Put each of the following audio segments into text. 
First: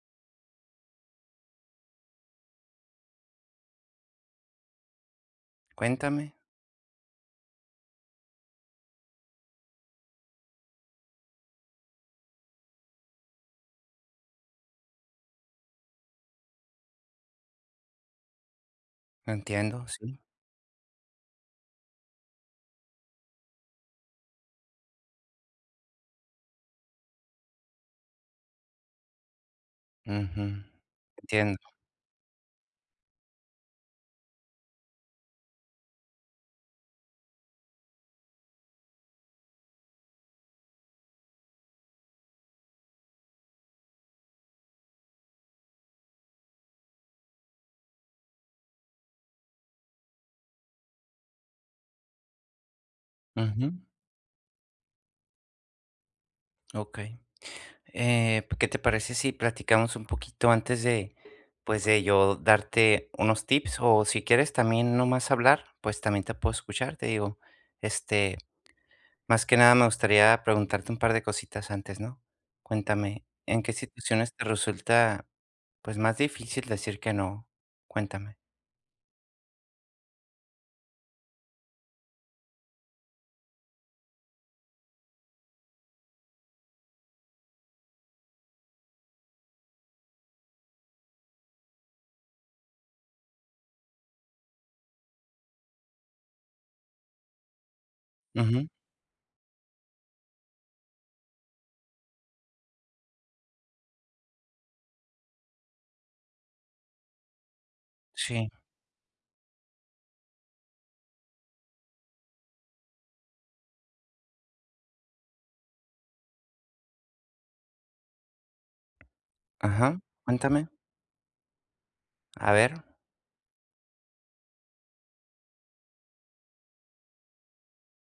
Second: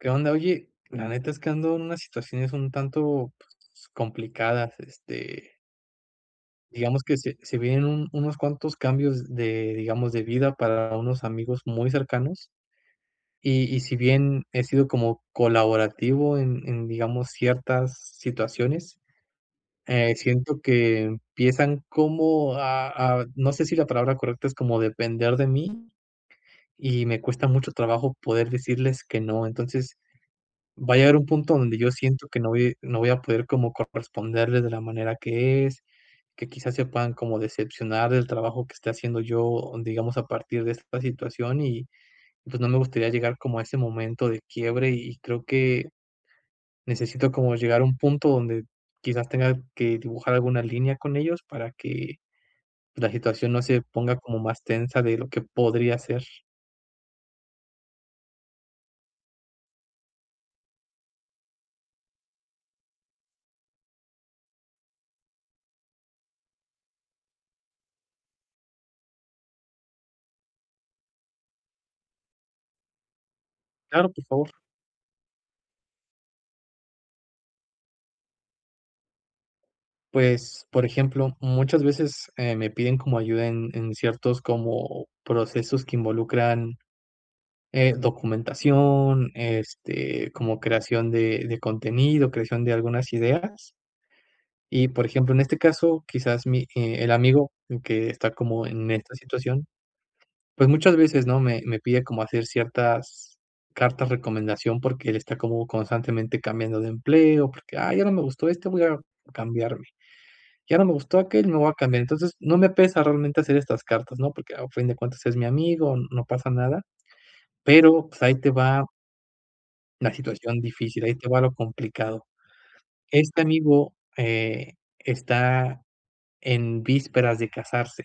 ¿Qué onda? Oye, la neta es que ando en unas situaciones un tanto, pues, complicadas, Cuéntame, digamos que se vienen un unos cuantos cambios de, digamos, de vida para unos amigos muy cercanos, y si bien he sido como colaborativo en, digamos, ciertas situaciones, entiendo, sí. siento que empiezan como a no sé si la palabra correcta es como depender de mí, y me cuesta mucho trabajo poder decirles que no. Entonces Ujú, va a llegar un punto entiendo. donde yo siento que no voy a poder como corresponderles de la manera que es, que quizás se puedan como decepcionar del trabajo que esté haciendo yo, digamos, a partir de esta situación y pues no me gustaría llegar como a ese momento de quiebre y creo que necesito como llegar a un punto donde quizás tenga que dibujar alguna línea con ellos para que la situación no Ujú, se ponga como más tensa de lo que podría ser. okey. Pues, ¿qué te parece si platicamos un poquito antes de, pues, de yo darte unos tips? O si quieres también nomás hablar, pues, también te puedo escuchar, te digo. Este, más que nada me gustaría preguntarte un par de cositas antes, ¿no? Cuéntame, ¿en qué Claro, por situaciones te favor. resulta, pues, más difícil decir que no? Cuéntame. Pues, por ejemplo, muchas veces, me piden como ayuda en ciertos como procesos que involucran, documentación, este, como creación de contenido, creación de algunas ideas. Y, por ejemplo, en este caso, quizás mi el amigo que está como Ujú, en esta situación, pues, muchas veces, ¿no?, me pide como hacer ciertas cartas recomendación porque él está como constantemente cambiando de empleo, porque: "Ah, ya no me gustó sí. este, voy a cambiarme". Ya no me gustó aquel, me voy a cambiar. Entonces, no me pesa realmente hacer estas cartas, ¿no? Porque a fin de cuentas es mi amigo, no pasa nada, pero, pues, ahí te va Ajá, la situación cuéntame, difícil, ahí te va lo complicado. a ver. Este amigo, está en vísperas de casarse.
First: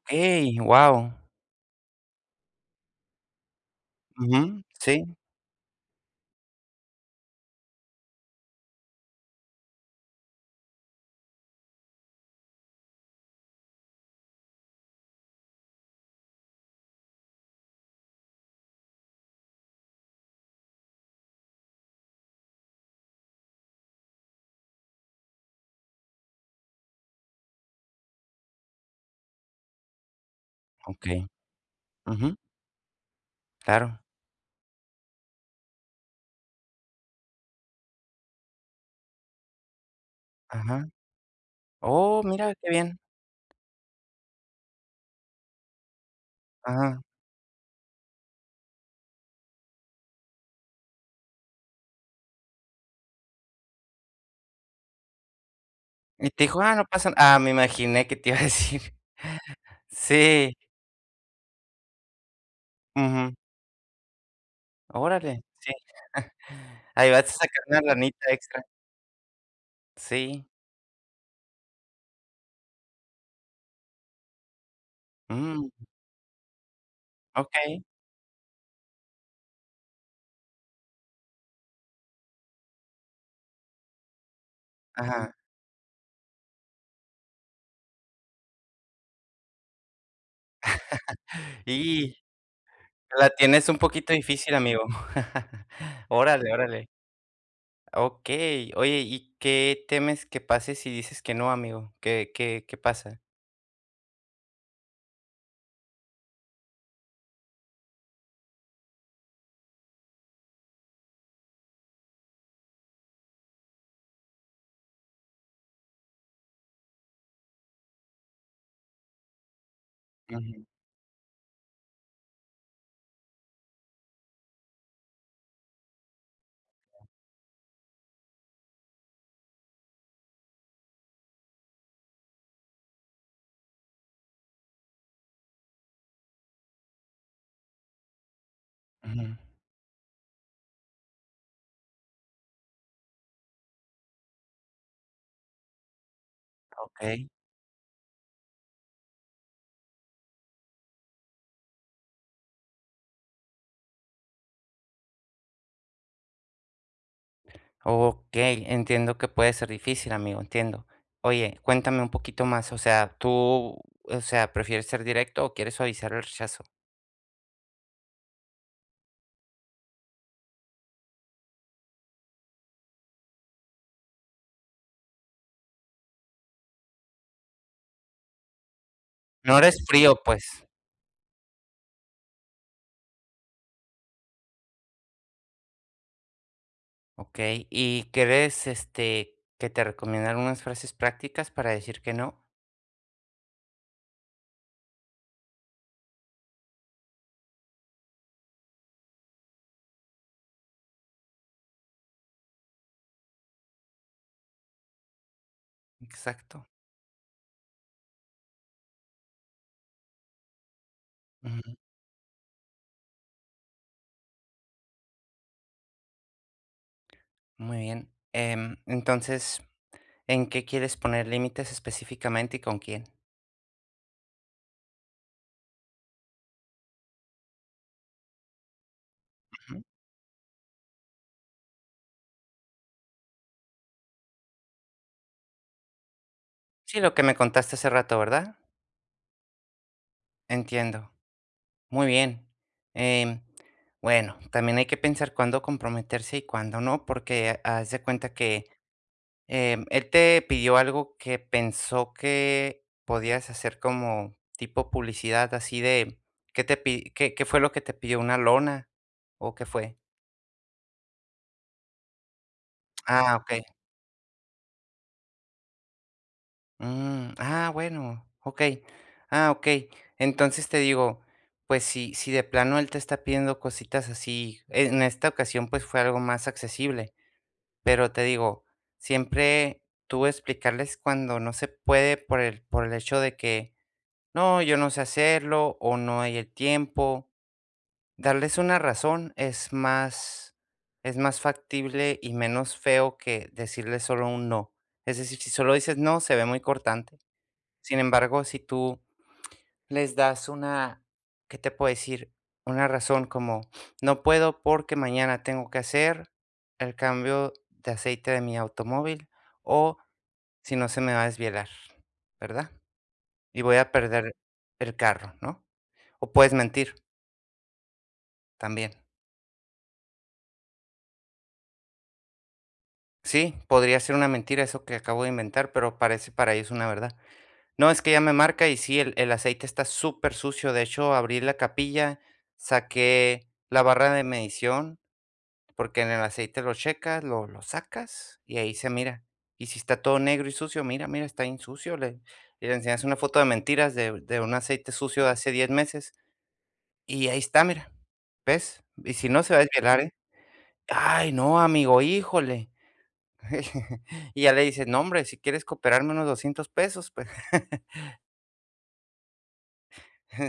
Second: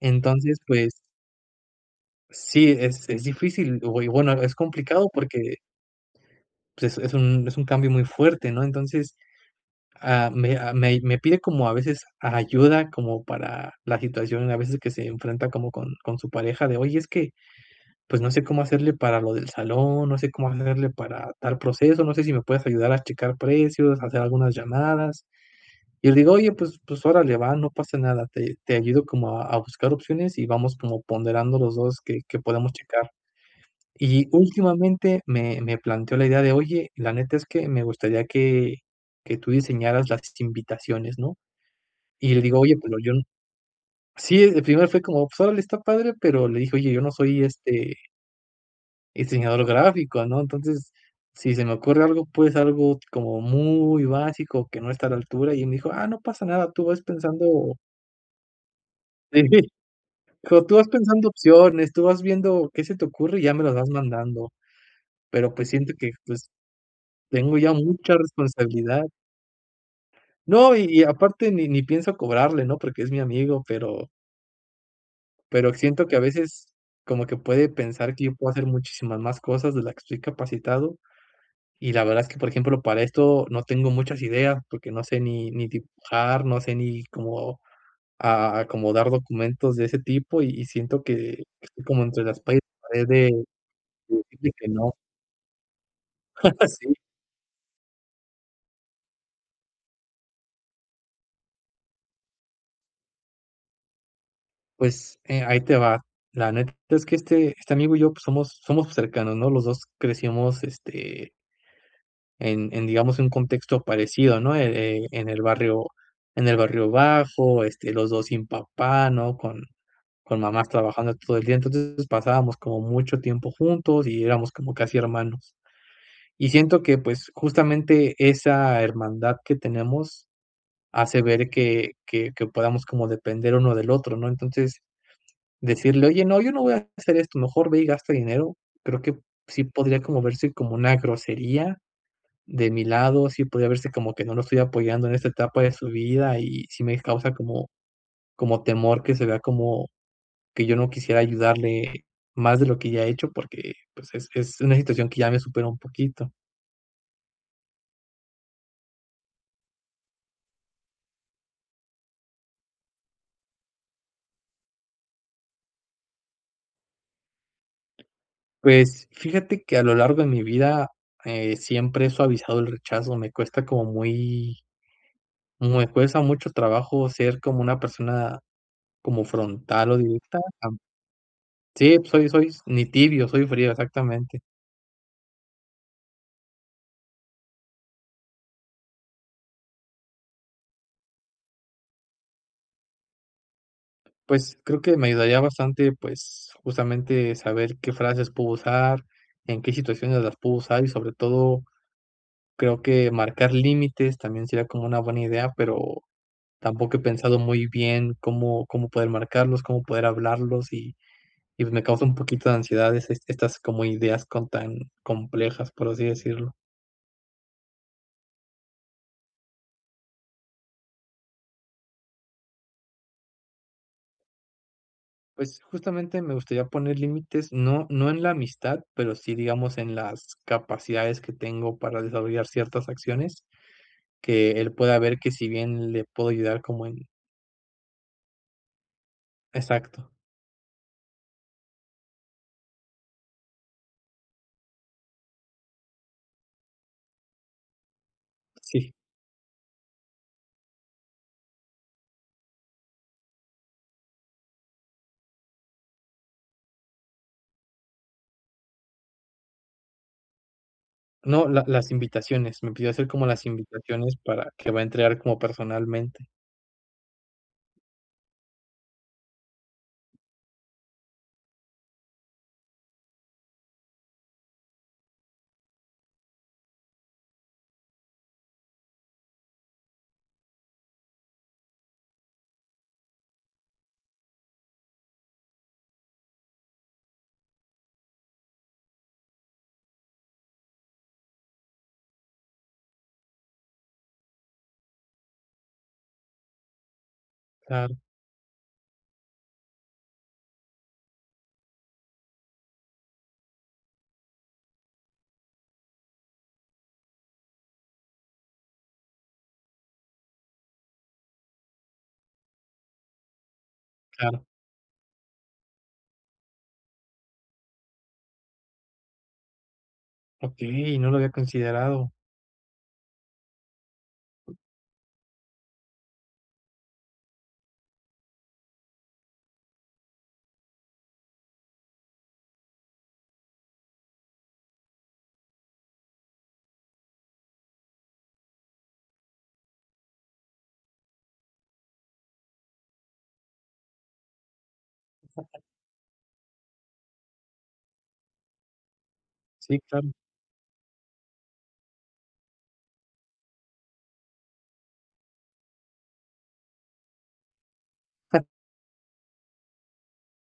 Entonces, pues, wow, sí, es difícil, o y bueno, es sí, complicado porque, pues, es un cambio muy fuerte, ¿no? Entonces, me pide como a veces ayuda como para la situación, a veces que se enfrenta como con su pareja de: "Oye, es que, pues, no sé cómo hacerle para lo del salón, no sé cómo hacerle para tal proceso, no sé si me puedes ayudar a checar precios, hacer algunas llamadas". Y le digo: "Oye, pues órale, va, no pasa nada, te ayudo como a buscar opciones y vamos como okey. ponderando los 2 que Ujú, que podemos checar". claro. Y últimamente me planteó la idea de: "Oye, la neta es que me gustaría que tú diseñaras las Ajá. invitaciones, ¿no?". Oh, Y le mira, digo: qué "Oye, pero bien. yo n" sí, el primero fue como, pues, órale, está padre, pero le dije: "Oye, Ajá. yo no soy, este, diseñador gráfico, ¿no? Entonces, si se me ocurre algo, pues, algo como muy básico, que no está a la altura". Y él me dijo: "Ah, no Y te pasa dijo: nada, "Ah, no tú vas pasa" nada. Ah, me pensando". imaginé que te iba a decir. Sí, Sí, dijo: "Tú vas pensando opciones, tú vas viendo qué se te ujú. ocurre y ya me las vas mandando". Órale, Pero, pues, sí. siento que, pues, Ahí vas a tengo sacar ya una mucha lanita extra. responsabilidad. Sí, No, y aparte ni pienso cobrarle, ¿no? Porque es mi amigo, pero mm, Pero siento que a veces como que puede okey, pensar que yo puedo hacer muchísimas más cosas de las que estoy capacitado, y la verdad es que, por ejemplo, para esto no tengo muchas ideas, porque no sé ajá. ni dibujar, no sé ni cómo a acomodar documentos de ese tipo, y siento que estoy como Y entre las paredes la de tienes un poquito decirle difícil, que amigo. no. Órale, órale. Sí, Okey. Oye, ¿y qué temes que pase si dices que no, amigo? ¿Qué pasa? pues, ahí te va. La neta es que este amigo y yo, pues, somos cercanos, ¿no? Los 2 crecimos, este, en, digamos, un contexto parecido, ¿no? En el barrio bajo, este, los dos sin papá, ¿no? Con Ujú, mamás trabajando todo el día. Entonces pasábamos como mucho tiempo juntos y éramos como casi hermanos. Y siento que pues justamente esa hermandad que tenemos hace ver que podamos como depender uno del otro, ¿no? Entonces decirle, oye, no, yo no voy a hacer esto, mejor ve y gasta dinero. Creo que ujú. sí podría como verse como una grosería de mi lado, sí podría verse como que no lo estoy apoyando en esta etapa de su vida y sí me Okey. causa como, como temor que se vea como que yo no quisiera ayudarle más de lo que ya he hecho porque pues es una situación que ya me supera un poquito. Okey, entiendo que puede ser difícil, amigo, entiendo. Oye, cuéntame un poquito más, o sea, tú, o sea, ¿prefieres ser directo o quieres suavizar el rechazo? Pues fíjate que a lo largo de mi vida siempre he suavizado el rechazo, me cuesta mucho trabajo ser como una persona como No eres frontal o frío, directa. pues. Sí, soy, soy ni tibio, soy frío, exactamente. Okey, ¿y quieres, este, que te recomiendan unas frases prácticas para decir que no? Pues, creo que me ayudaría bastante, pues, justamente saber qué frases puedo usar, en qué situaciones las puedo usar y, sobre todo, creo que marcar límites también sería como una buena idea, pero Exacto. tampoco he pensado muy bien cómo poder marcarlos, cómo poder hablarlos y pues, Ujú, me causa un poquito de ansiedad es estas como ideas con tan complejas, por así decirlo. muy bien. Entonces, ¿en qué quieres poner límites específicamente y con quién? Pues, justamente me gustaría poner límites, no en la amistad, pero sí, digamos, Ujú. en las capacidades que tengo para desarrollar ciertas acciones. Que él pueda ver que si bien le puedo ayudar como en Sí, lo que me contaste hace rato, ¿verdad? exacto, Entiendo. Muy bien. Em, bueno, también hay que pensar cuándo comprometerse y cuándo no, porque haz de cuenta que sí. Él te pidió algo que pensó que podías hacer como tipo publicidad, así de, ¿qué te pi- qué, qué fue lo que te pidió? ¿Una lona? ¿O qué fue? No, la las invitaciones, me pidió hacer como Ah, las ok. invitaciones para que va a entregar como personalmente. Mm, ah, bueno, ok. Ah, ok. Entonces te digo, pues si, si de plano él te está pidiendo cositas así, en esta ocasión pues fue algo más accesible. Pero te digo, siempre tú explicarles cuando no se puede por el hecho de que: "No, yo no sé hacerlo", o "No hay el tiempo". Darles una razón es más factible y menos feo que decirles solo un no. Es decir, si solo dices: "No", se ve muy cortante. Claro, Sin embargo, si tú les das una, ¿qué te puedo decir? Una razón como, no puedo porque mañana tengo que hacer el cambio de aceite de mi automóvil o si no se me va a desvielar, ¿verdad? Y voy a perder claro. el carro, ¿no? O puedes mentir también. Okey, no lo había considerado. Sí, podría ser una mentira eso que acabo de inventar, pero parece para ellos una verdad. No, es que ya me marca y sí, el aceite está súper sucio. De hecho, abrí la capilla, saqué la barra de medición. Porque en el aceite lo checas, lo sacas y ahí se mira. Y si está todo negro y sucio, mira, mira, está bien sucio. Le Y le enseñas una foto de mentiras de un aceite sucio de hace 10 meses y ahí está, mira, ¿ves? Y si no, se va a Sí, desvelar, claro. ¿eh? "Ay, no, amigo, híjole". Y ya le dices: "No, hombre, si quieres cooperarme unos $200, pues".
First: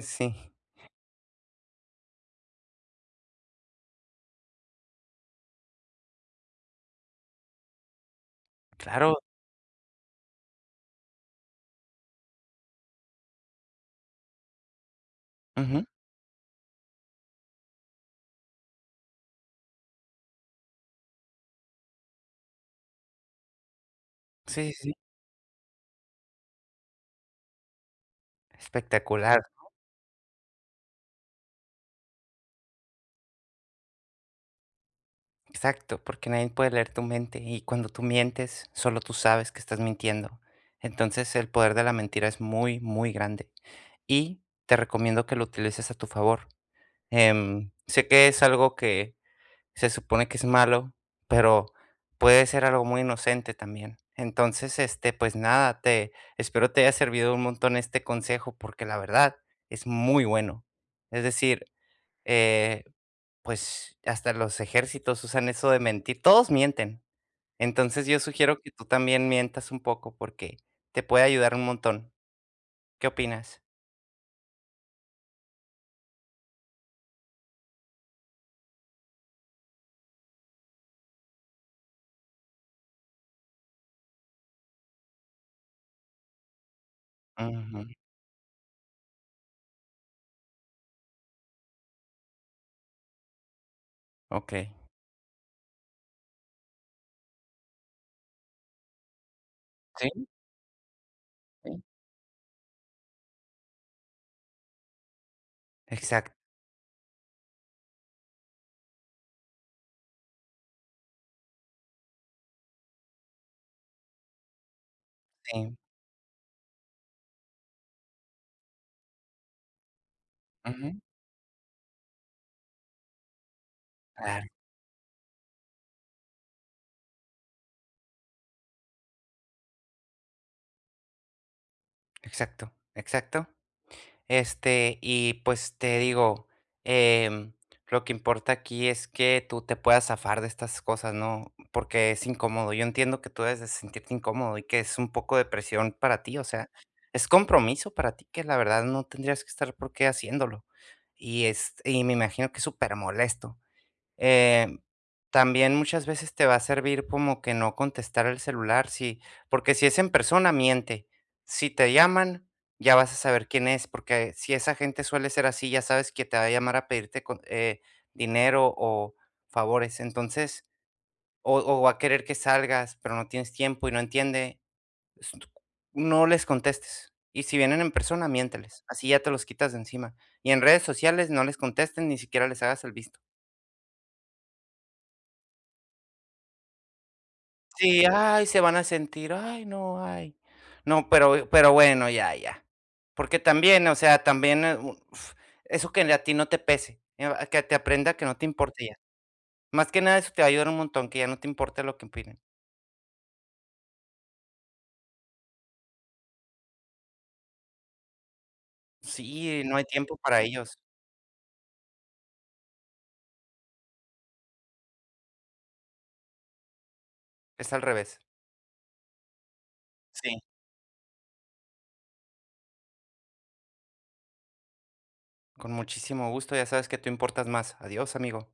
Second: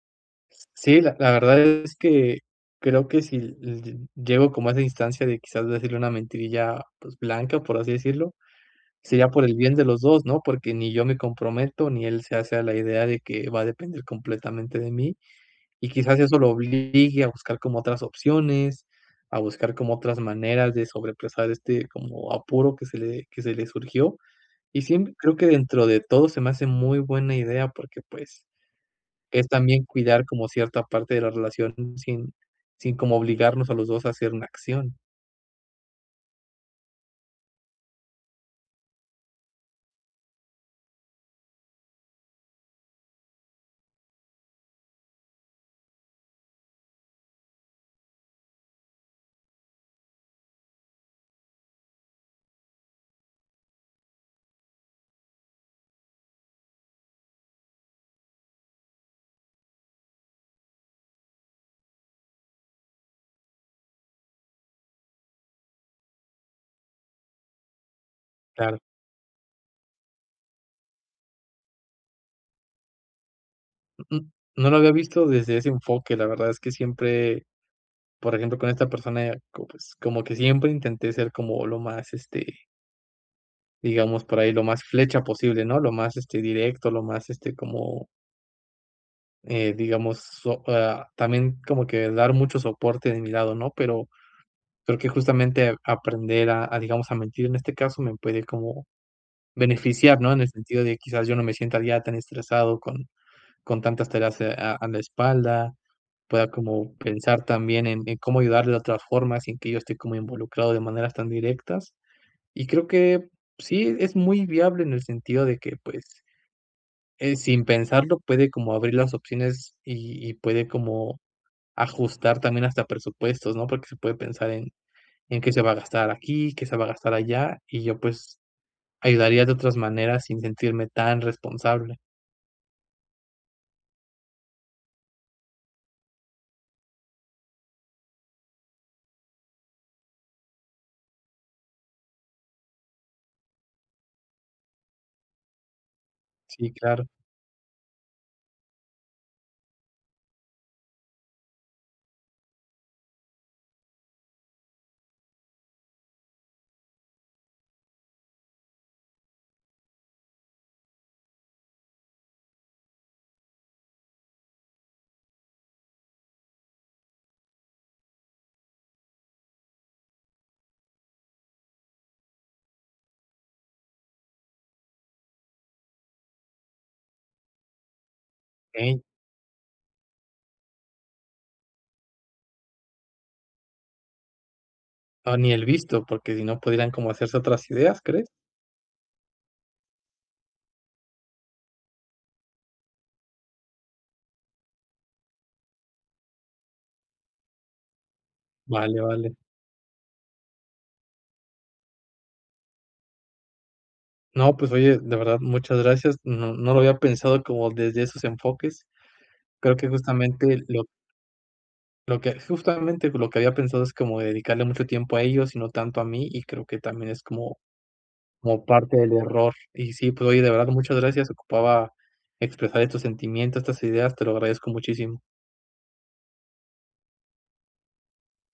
Sí, Sí, la verdad es que creo que si llego como a esa instancia de quizás decirle una mentirilla pues blanca, por así decirlo, claro. sería por el bien de los dos, ¿no? Porque ni yo me comprometo, ni él se hace a la idea de que va a depender completamente de mí, Ujú. y quizás eso lo obligue a buscar como otras opciones, a buscar como otras maneras de sobrepasar este como apuro que se le surgió. Sí, Y sí, sí. siempre creo que dentro de todo se me hace muy buena idea porque pues Espectacular. es también cuidar como cierta parte de la relación sin sin como obligarnos a los 2 a hacer una acción, Exacto, porque nadie puede leer tu mente y cuando tú mientes, solo tú sabes que estás mintiendo. Entonces el poder de la mentira es muy, muy grande y te recomiendo que lo utilices a tu favor. Sé que es algo que se supone que es malo, pero puede ser algo muy inocente también. Entonces, este, pues nada, te espero te haya servido un montón este consejo porque la verdad es muy bueno. Es decir, eh, pues, hasta los ejércitos usan eso de mentir, todos mienten. Entonces, yo sugiero que claro. tú también mientas un poco porque te puede ayudar un montón. ¿Qué opinas? Mm, no lo había visto desde ese enfoque, la verdad es que siempre, por ejemplo, con esta persona, co pues, como que siempre intenté ser como lo más, este, digamos, por ahí, lo más flecha posible, ¿no? Lo más, este, directo, lo más, este, Ujú, como, digamos, también como que dar mucho soporte de mi lado, ¿no? Pero okey. creo que justamente aprender a, digamos, a mentir en este caso me puede como beneficiar, Sí, ¿no? En el sentido de quizás yo no me sienta sí, ya tan estresado con tantas tareas a la espalda, exacto, pueda como pensar también en cómo ayudarle de otra forma sin que yo esté como involucrado de maneras tan directas. Y creo que sí, es muy viable en el sentido de sí. que, pues, sin pensarlo puede como abrir las opciones y puede Ujú, como ajustar también hasta presupuestos, ¿no? Porque se puede claro, pensar en qué se va a gastar aquí, qué se va a gastar allá, y yo, pues, ayudaría de otras maneras sin sentirme tan responsable. exacto, exacto. Este, y pues te digo, em, lo que importa aquí es que tú te puedas zafar de estas cosas, ¿no? Porque es incómodo. Yo entiendo que tú debes de sentirte incómodo y que es un poco de presión para ti, o sea, Sí, claro. es compromiso para ti que la verdad no tendrías que estar por qué haciéndolo. Y es, y me imagino que es súper molesto. Eh, También muchas veces te va a servir como que no contestar el celular, sí, porque si es en persona, miente. Si te llaman, ya vas a saber quién es, porque si esa gente suele ser así, ya sabes que te va a llamar a pedirte con- dinero o favores, entonces, o va a querer que salgas, pero no tienes tiempo y no entiende, s- no les contestes. Y si vienen en persona, miénteles. Okey. Así ya te los quitas de encima. Y en redes sociales no les contesten, ni siquiera les hagas el visto. Ah, ni el visto, porque si no pudieran como hacerse otras ideas, Sí, ¿crees? ay, se van a sentir, ay. No, pero bueno, ya, ya. Porque también, o sea, también, u f eso que a ti no te pese, a que te aprenda que no te importe ya. Vale, vale. Más que nada, eso te va a ayudar un montón, que ya no te importe lo que opinen. No, pues oye, de verdad, muchas gracias. No lo había pensado como desde esos enfoques. Sí, no Creo hay que tiempo para justamente ellos, lo que justamente lo que había pensado es como dedicarle mucho tiempo a ellos y no tanto a mí, y creo que también es como es al revés. como parte del error. Y sí, pues Sí, oye, de verdad, muchas gracias. Ocupaba expresar estos sentimientos, estas ideas, te lo agradezco muchísimo. con muchísimo gusto, ya sabes que tú importas más. Adiós, amigo.